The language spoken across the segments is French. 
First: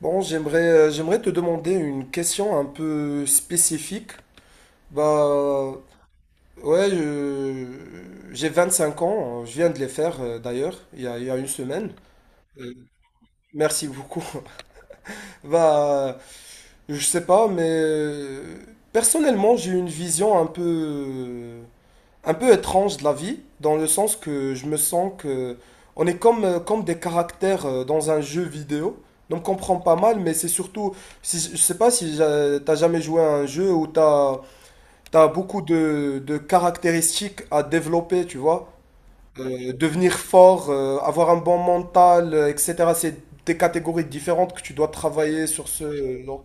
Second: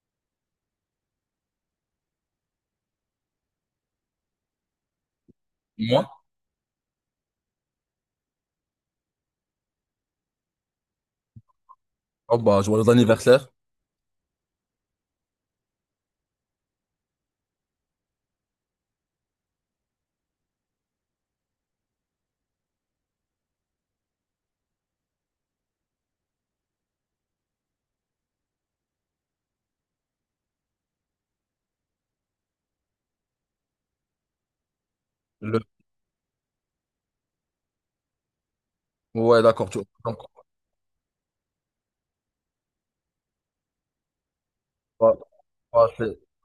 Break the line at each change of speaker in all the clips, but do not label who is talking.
Bon, j'aimerais te demander une question un peu spécifique. Bah,
Moi?
ouais, j'ai 5 ans, je viens de les faire d'ailleurs, il y a une semaine.
Oh bah,
Euh,
joyeux anniversaire.
Merci beaucoup. Bah, je sais pas, mais personnellement, j'ai une vision un peu étrange de la vie, dans le sens que je me sens que on est comme des caractères dans un jeu vidéo. Donc on comprend pas mal, mais c'est surtout, si, je sais pas si t'as jamais joué à un jeu où t'as
Le...
beaucoup de caractéristiques à développer, tu vois.
Ouais, d'accord. Tu...
Devenir
donc,
fort, avoir un bon mental, etc. C'est des catégories différentes que tu dois
bah,
travailler sur ce,
bah,
non,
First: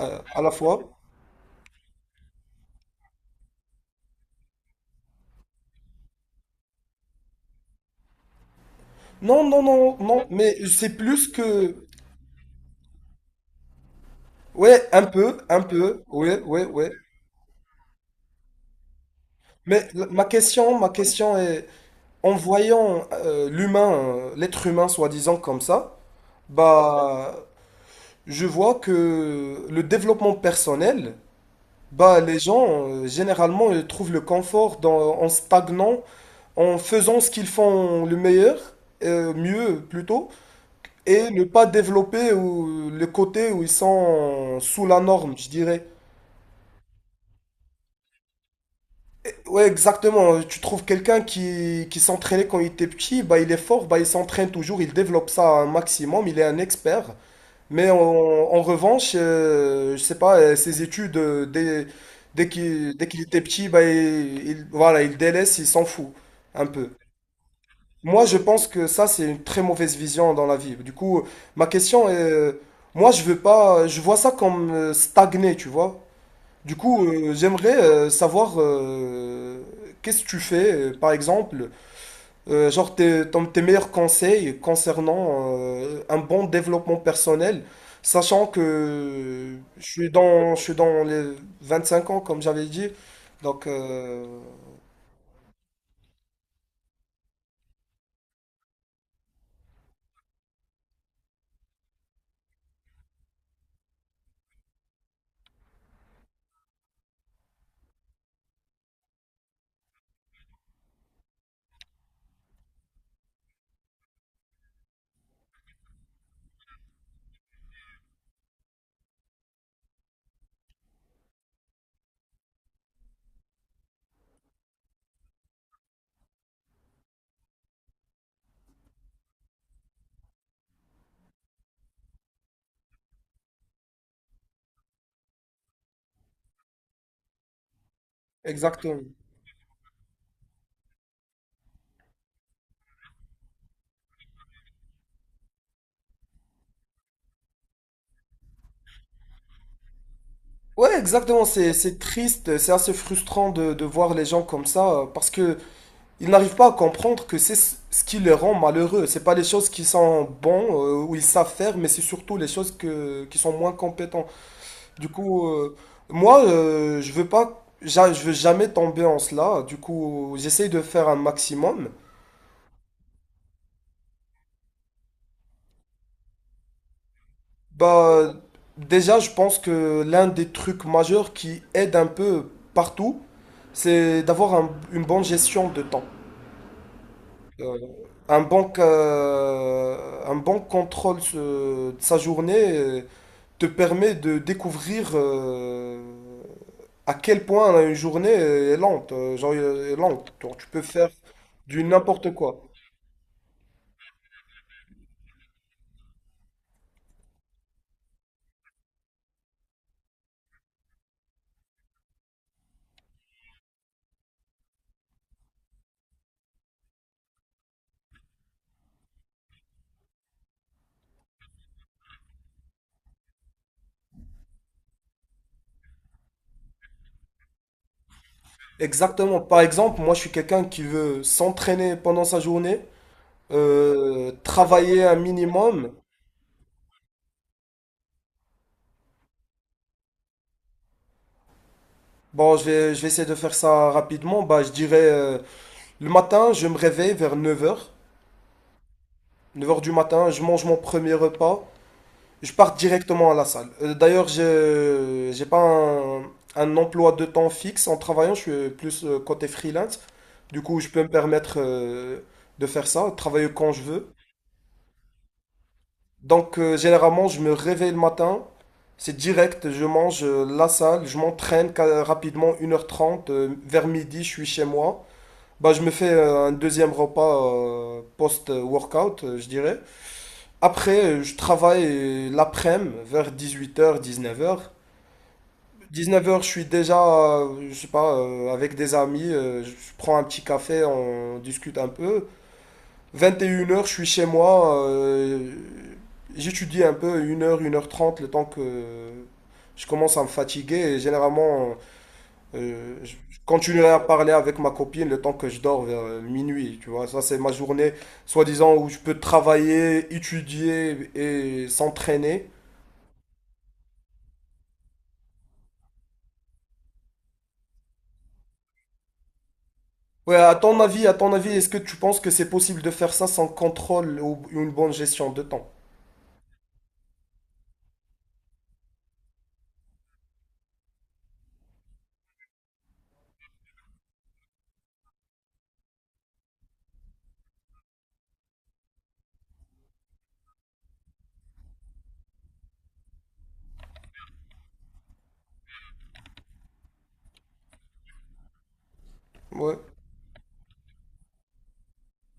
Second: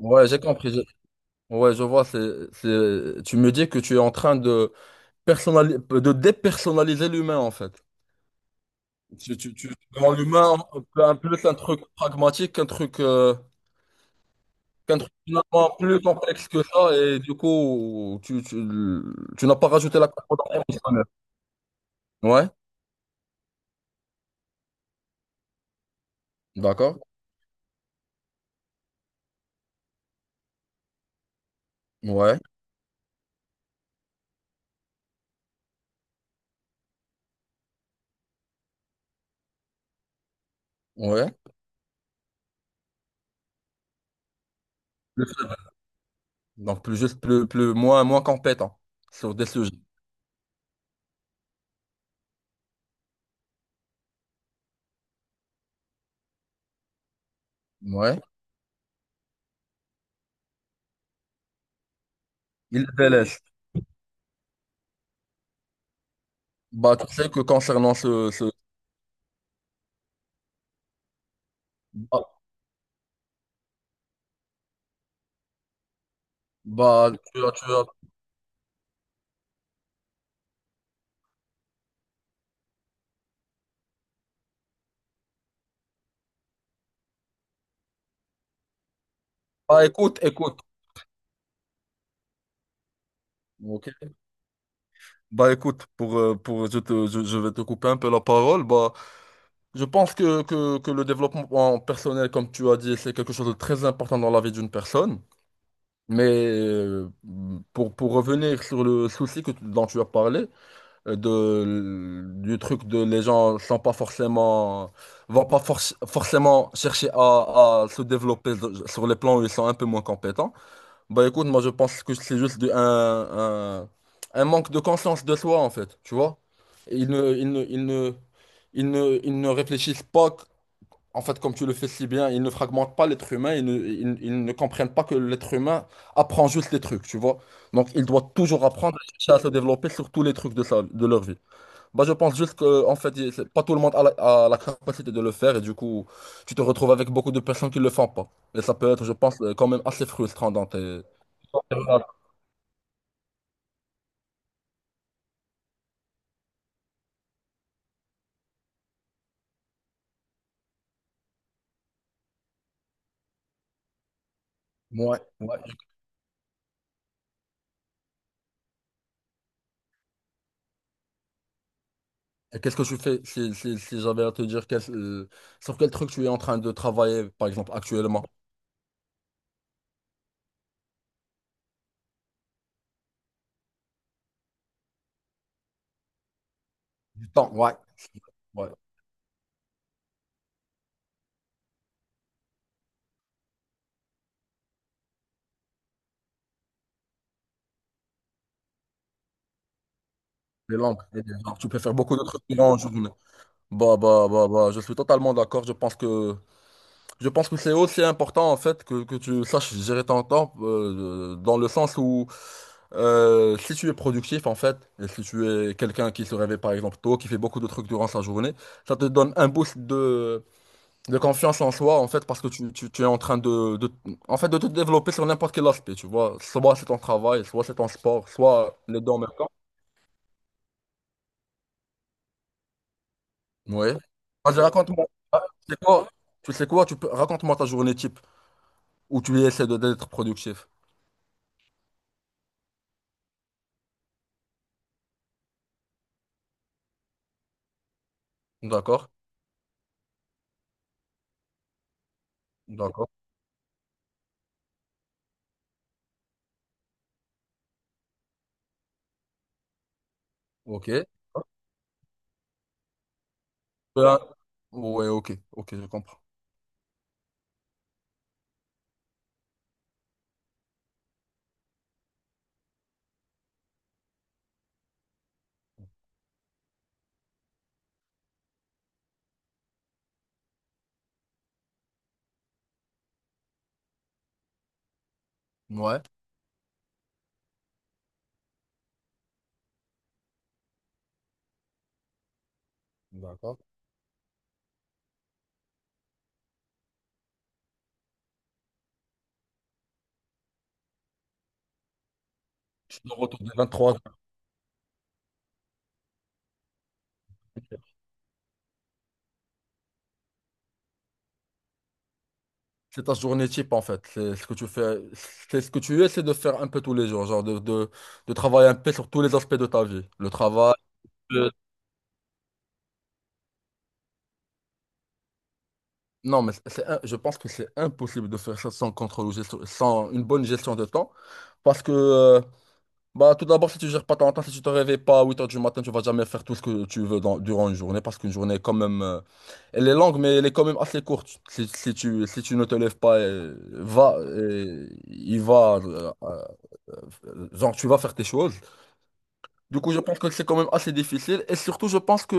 j'ai
à la
compris.
fois.
j'ai- Ouais, je vois. Tu me dis que tu es en train de, de dépersonnaliser l'humain, en fait.
Non, non, non,
Tu rends
non, mais
l'humain un
c'est
peu un-
plus
plus un
que,
truc pragmatique, un truc,
ouais,
qu'un truc
un
finalement plus
peu, ouais,
complexe que
ouais, ouais.
ça. Et du coup, tu n'as pas
Mais
rajouté la composante
ma
émotionnelle.
question est, en
Ouais,
voyant l'humain, l'être humain soi-disant comme ça,
d'accord.
bah, je vois que le développement personnel, bah, les
Ouais,
gens, généralement, ils trouvent le confort en stagnant, en faisant ce qu'ils font le meilleur, mieux plutôt, et
ouais.
ne pas développer ou, le côté où ils sont sous la norme, je dirais.
Donc, plus juste, plus, moins compétent sur des
Ouais,
sujets.
exactement. Tu trouves quelqu'un qui s'entraînait quand il était petit, bah, il est fort, bah, il s'entraîne toujours, il développe ça un maximum, il est un expert. Mais
Ouais,
en revanche, je sais pas, ses études,
il les
dès qu'il
délaisse.
était petit, bah, voilà, il délaisse, il s'en fout un peu.
Bah, tu sais que
Moi, je pense que ça, c'est une très mauvaise vision dans la vie. Du coup, ma question est,
Bah,
moi, je veux pas, je vois ça comme stagner, tu vois. Du coup,
tu as, tu
j'aimerais
as-
savoir qu'est-ce que tu fais, par exemple, genre tes meilleurs conseils concernant un bon développement personnel, sachant que
Bah, écoute, écoute.
je suis dans les 25 ans, comme j'avais dit. Donc,
Ok. Bah, écoute, pour, je vais te couper un peu la parole. Bah, je pense que le développement personnel, comme tu as dit, c'est quelque chose de très important dans la vie d'une personne. Mais pour revenir sur le souci dont tu as parlé, du truc de les gens sont pas forcément vont pas forcément chercher à se développer sur les plans où ils sont un peu moins compétents. Bah écoute, moi je pense que c'est juste un manque de conscience de soi en fait, tu vois. Ils ne, ils ne, ils ne, ils ne réfléchissent pas, en fait, comme tu le fais si bien, ils ne fragmentent pas l'être humain, ils ne comprennent pas que l'être humain apprend juste les trucs, tu vois. Donc il doit toujours apprendre
exactement.
à chercher à se développer sur tous les trucs de de leur vie. Bah, je pense juste que, en fait, pas tout le monde a a la capacité de le faire et du coup, tu te retrouves avec beaucoup de personnes qui ne le font pas. Et ça peut être, je pense, quand même assez frustrant dans
Ouais,
tes...
exactement, c'est triste, c'est assez frustrant de voir les gens comme ça, parce que ils n'arrivent pas à comprendre que c'est ce qui les rend malheureux. C'est pas les choses qui sont bons ou ils savent faire, mais c'est surtout les choses qui sont moins compétents. Du
Ouais,
coup,
ouais.
moi, je veux pas, je veux jamais tomber en cela. Du coup, j'essaye de faire un maximum.
Et qu'est-ce que tu fais si j'avais à te dire sur quel truc tu es en train de travailler, par exemple, actuellement?
Bah, déjà, je pense que l'un des trucs majeurs qui aide un peu partout, c'est d'avoir une bonne gestion de temps.
Du temps. Ouais.
Euh, un bon,
Ouais.
ca- un bon contrôle de sa journée. Te permet de découvrir à quel point une journée est lente. Genre, est lente. Genre, tu
Les
peux
langues.
faire
Et les arts. Tu peux
du
faire beaucoup de
n'importe
trucs
quoi.
durant journée. Bah, je suis totalement d'accord. Je pense que c'est aussi important, en fait, que tu saches gérer ton temps, dans le sens où si tu es productif en fait, et si tu es quelqu'un qui se réveille par exemple tôt, qui fait beaucoup de trucs durant sa journée, ça te donne un boost de confiance en soi en fait parce que tu es en train en fait, de te développer sur n'importe quel aspect, tu vois. Soit c'est ton travail, soit c'est ton sport, soit les deux en même
Exactement.
temps.
Par exemple, moi, je suis quelqu'un qui veut s'entraîner pendant sa journée,
Oui. Vas-y,
travailler
raconte-moi.
un
Ah, tu sais
minimum.
quoi? Tu sais quoi? Raconte-moi ta journée type où tu essaies d'être productif.
Bon, je vais essayer de faire ça rapidement. Bah, je dirais, le matin, je me réveille vers 9h,
D'accord?
9h du matin, je mange mon premier repas. Je pars
D'accord.
directement à la salle. D'ailleurs, je j'ai pas un, emploi de temps fixe. En travaillant, je suis plus côté freelance. Du coup, je
Ok.
peux me permettre de faire ça, travailler quand je veux.
Euh, Ouais, ok. Ok, je comprends.
Donc, généralement, je me réveille le matin. C'est direct, je mange la salle, je m'entraîne rapidement 1h30. Vers midi, je suis chez moi. Bah, je me fais un deuxième repas post-workout, je dirais. Après, je travaille l'après-midi vers 18h, 19h.
Ouais.
19h, je suis déjà, je sais pas, avec des amis, je prends un petit café, on discute un peu. 21h, je suis chez moi, j'étudie un peu 1h 1h30 le temps que je commence à me fatiguer. Et généralement, euh,
Tu
je
dois
je continuerai
vingt-trois
à
heures.
parler avec ma copine le temps que je dors vers minuit, tu vois. Ça, c'est ma journée, soi-disant, où je peux travailler, étudier et s'entraîner.
C'est ta journée type en fait. C'est ce que tu fais. C'est ce que tu essaies de faire un peu tous les jours. Genre de travailler un peu sur tous les aspects de ta vie. Le
Ouais,
travail.
à ton avis,
le-
est-ce que tu penses que c'est possible de faire ça sans contrôle ou une bonne gestion de temps?
Non, mais je pense que c'est impossible de faire ça sans contrôle ou sans une bonne gestion de temps. Parce que bah, tout d'abord, si tu gères pas ton temps, si tu te réveilles pas à 8h du matin, tu vas jamais faire tout ce que tu veux durant une journée, parce qu'une journée est quand même, elle est longue, mais elle est quand même assez courte. Si tu, si tu ne te lèves pas, genre, tu vas faire tes choses.
Ouais,
Du coup, je pense que c'est quand même assez difficile. Et surtout, je pense que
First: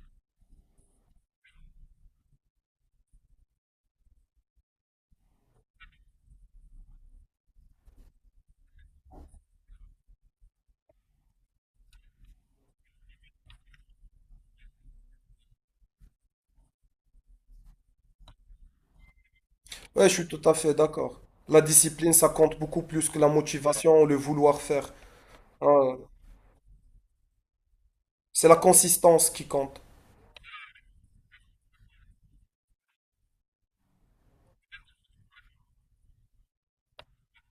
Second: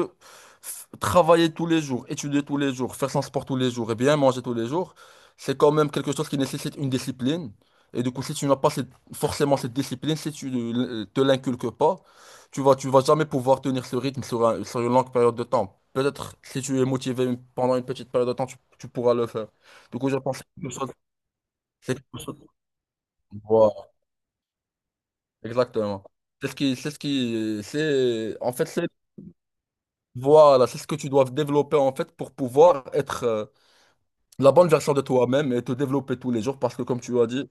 travailler tous les jours, étudier tous les jours, faire son sport tous les jours et bien manger tous les jours, c'est quand même quelque chose qui nécessite une discipline. Et du coup, si tu n'as pas forcément cette discipline, si tu ne te l'inculques pas, tu vas jamais pouvoir tenir ce rythme sur, sur une longue période de temps. Peut-être si tu es motivé pendant une petite période de temps, tu pourras le faire. Du
ouais,
coup,
je
je
suis
pense
tout
que
à fait d'accord. La
c'est
discipline,
quelque
ça
chose-
compte beaucoup plus que la
Voilà,
motivation, le vouloir faire. Hein,
exactement. C'est ce qui, c'est ce qui, c'est,
c'est
en
la
fait, c'est
consistance qui compte.
Voilà, c'est ce que tu dois développer en fait pour pouvoir être la bonne version de toi-même et te développer tous les jours parce que comme tu as dit,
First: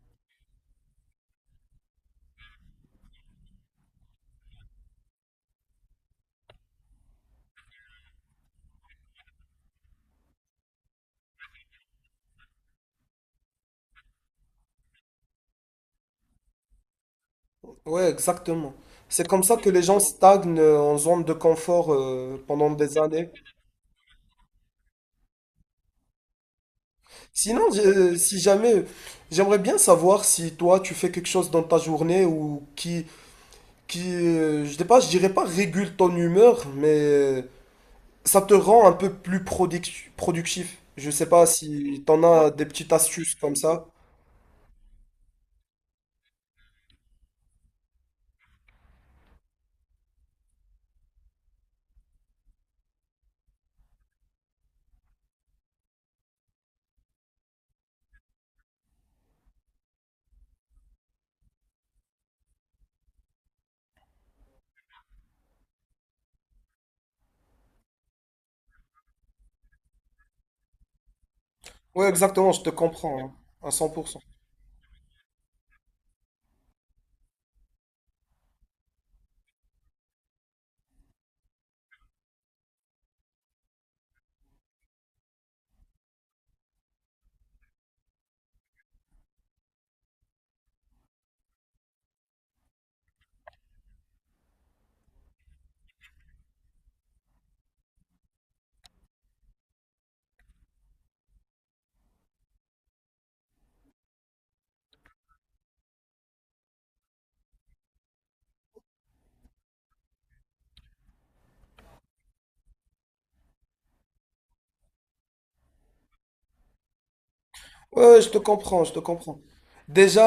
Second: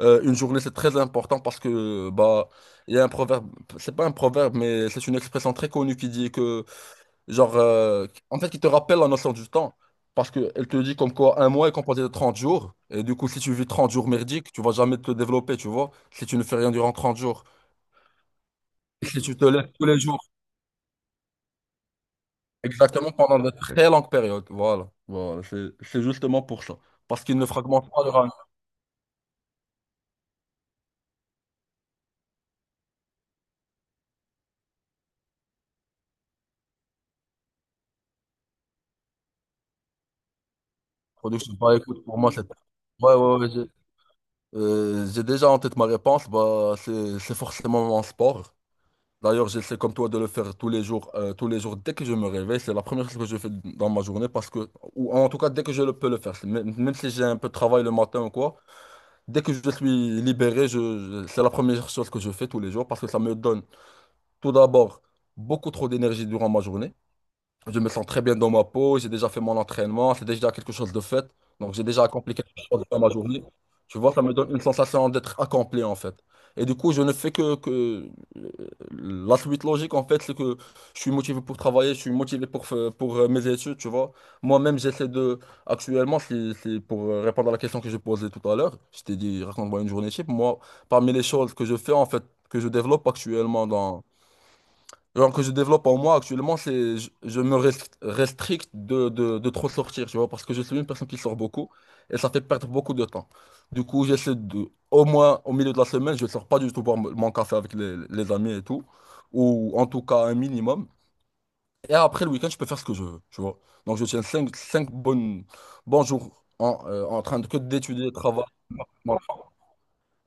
une journée c'est très important parce que bah il y a un proverbe, c'est pas un proverbe mais c'est une expression très connue qui dit que genre en fait qui te rappelle la notion du temps parce que elle te dit comme quoi un mois est composé de 30 jours et du coup si tu vis 30 jours merdiques, tu vas jamais te développer, tu vois, si tu ne fais rien durant 30 jours.
Ouais, exactement.
Et si
C'est
tu
comme
te
ça que
lèves
les
tous les
gens
jours
stagnent en zone de confort pendant des
exactement
années.
pendant de très longues périodes. Voilà, c'est justement pour ça. Parce qu'il ne
Sinon,
fragmente pas le RAM.
si jamais, j'aimerais bien savoir si toi tu fais quelque chose dans ta journée ou qui, je sais pas, je dirais pas régule ton humeur, mais ça te rend un peu plus productif. Je sais pas
Production. Bah
si
écoute, pour
t'en
moi, c'est.
as des petites
Ouais,
astuces
ouais, ouais,
comme ça.
j'ai déjà en tête ma réponse. Bah, c'est forcément mon sport. D'ailleurs, j'essaie comme toi de le faire tous les jours dès que je me réveille. C'est la première chose que je fais dans ma journée ou en tout cas, dès que je le peux le faire. C'est même si j'ai un peu de travail le matin ou quoi, dès que je suis libéré, c'est la première chose que je fais tous les jours parce que ça me donne tout d'abord beaucoup trop d'énergie durant ma journée. Je me sens très bien dans ma peau, j'ai déjà fait mon entraînement, c'est déjà quelque chose de fait. Donc j'ai déjà
Ouais,
accompli quelque
exactement, je te
chose dans ma
comprends, hein,
journée.
à
Tu vois,
100%.
ça me donne une sensation d'être accompli en fait. Et du coup, je ne fais que... euh, la suite logique en fait, c'est que je suis motivé pour travailler, je suis motivé pour, pour mes études, tu vois. Moi-même, j'essaie de... Actuellement, c'est pour répondre à la question que je posais tout à l'heure, je t'ai dit, raconte-moi une journée type. Moi, parmi les choses que je fais en fait, que je développe actuellement genre que je développe en moi actuellement, c'est je me restricte de trop sortir, tu vois, parce que je suis une personne qui sort beaucoup et ça fait perdre beaucoup de temps. Du coup, j'essaie de, au moins au milieu de la semaine, je sors pas du tout boire mon café avec les amis et tout, ou en tout cas un minimum. Et après le week-end, je peux faire ce que je veux, tu vois. Donc je tiens cinq bons jours en, en train de, que d'étudier,
Ouais, je te
travailler.
comprends, je te
Voilà.
comprends.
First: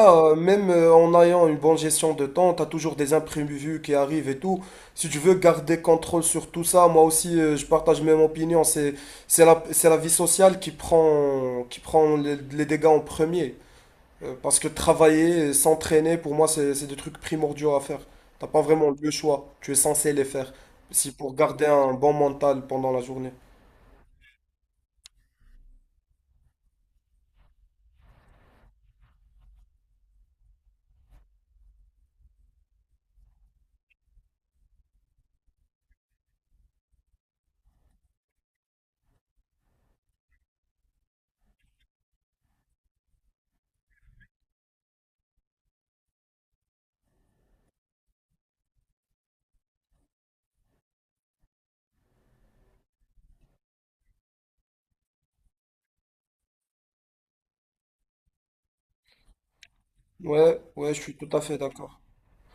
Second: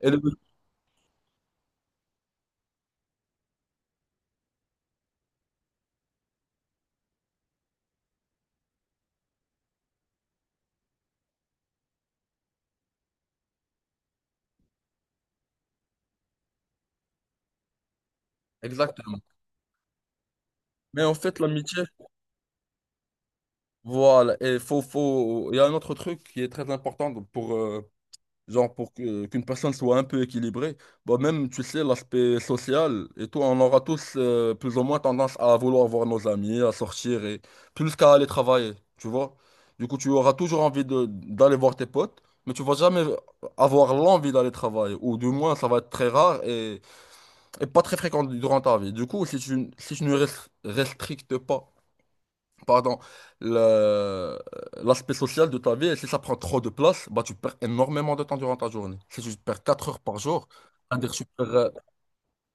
Et le-
même en ayant une bonne gestion de temps, t'as toujours des imprévus qui arrivent et tout. Si tu veux garder contrôle sur tout ça, moi aussi, je partage même opinion. C'est la vie sociale qui prend les dégâts en premier. Parce que travailler et s'entraîner, pour moi, c'est des trucs primordiaux à faire. T'as pas vraiment le
Exactement.
choix. Tu es censé les faire.
Mais
Si
en
pour
fait,
garder
l'amitié,
un bon mental pendant la journée.
voilà. Et faut... Il y a un autre truc qui est très important pour, genre pour qu'une personne soit un peu équilibrée, bah même, tu sais, l'aspect social et tout, on aura tous plus ou moins tendance à vouloir voir nos amis, à sortir et plus qu'à aller travailler, tu vois. Du coup, tu auras toujours envie de d'aller voir tes potes, mais tu vas jamais avoir l'envie d'aller travailler, ou du moins, ça va être très rare et pas très fréquent durant ta vie. Du coup, si tu, si tu ne restrictes pas pardon, le- l'aspect social de ta vie. Et si ça prend trop de place, bah, tu perds énormément de temps durant ta journée. Si tu perds 4 heures par jour,
Ouais, ouais, je
c'est-à-dire
suis
que
tout à fait d'accord.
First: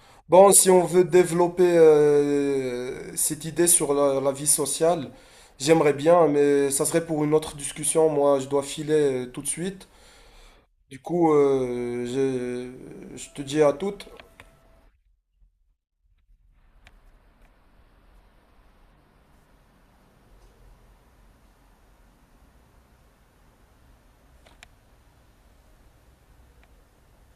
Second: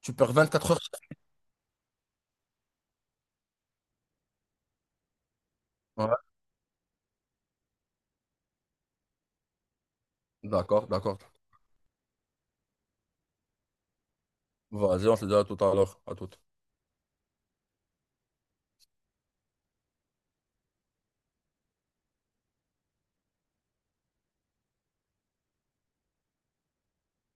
tu perds
Bon, si
24 heures.
on veut développer cette idée sur la vie sociale, j'aimerais
Ouais,
bien, mais ça serait pour une autre discussion. Moi, je dois filer tout de suite.
d'accord,
Du
d'accord.
coup, je te dis à toutes.
Vas-y, on se dit à tout à l'heure, à tout.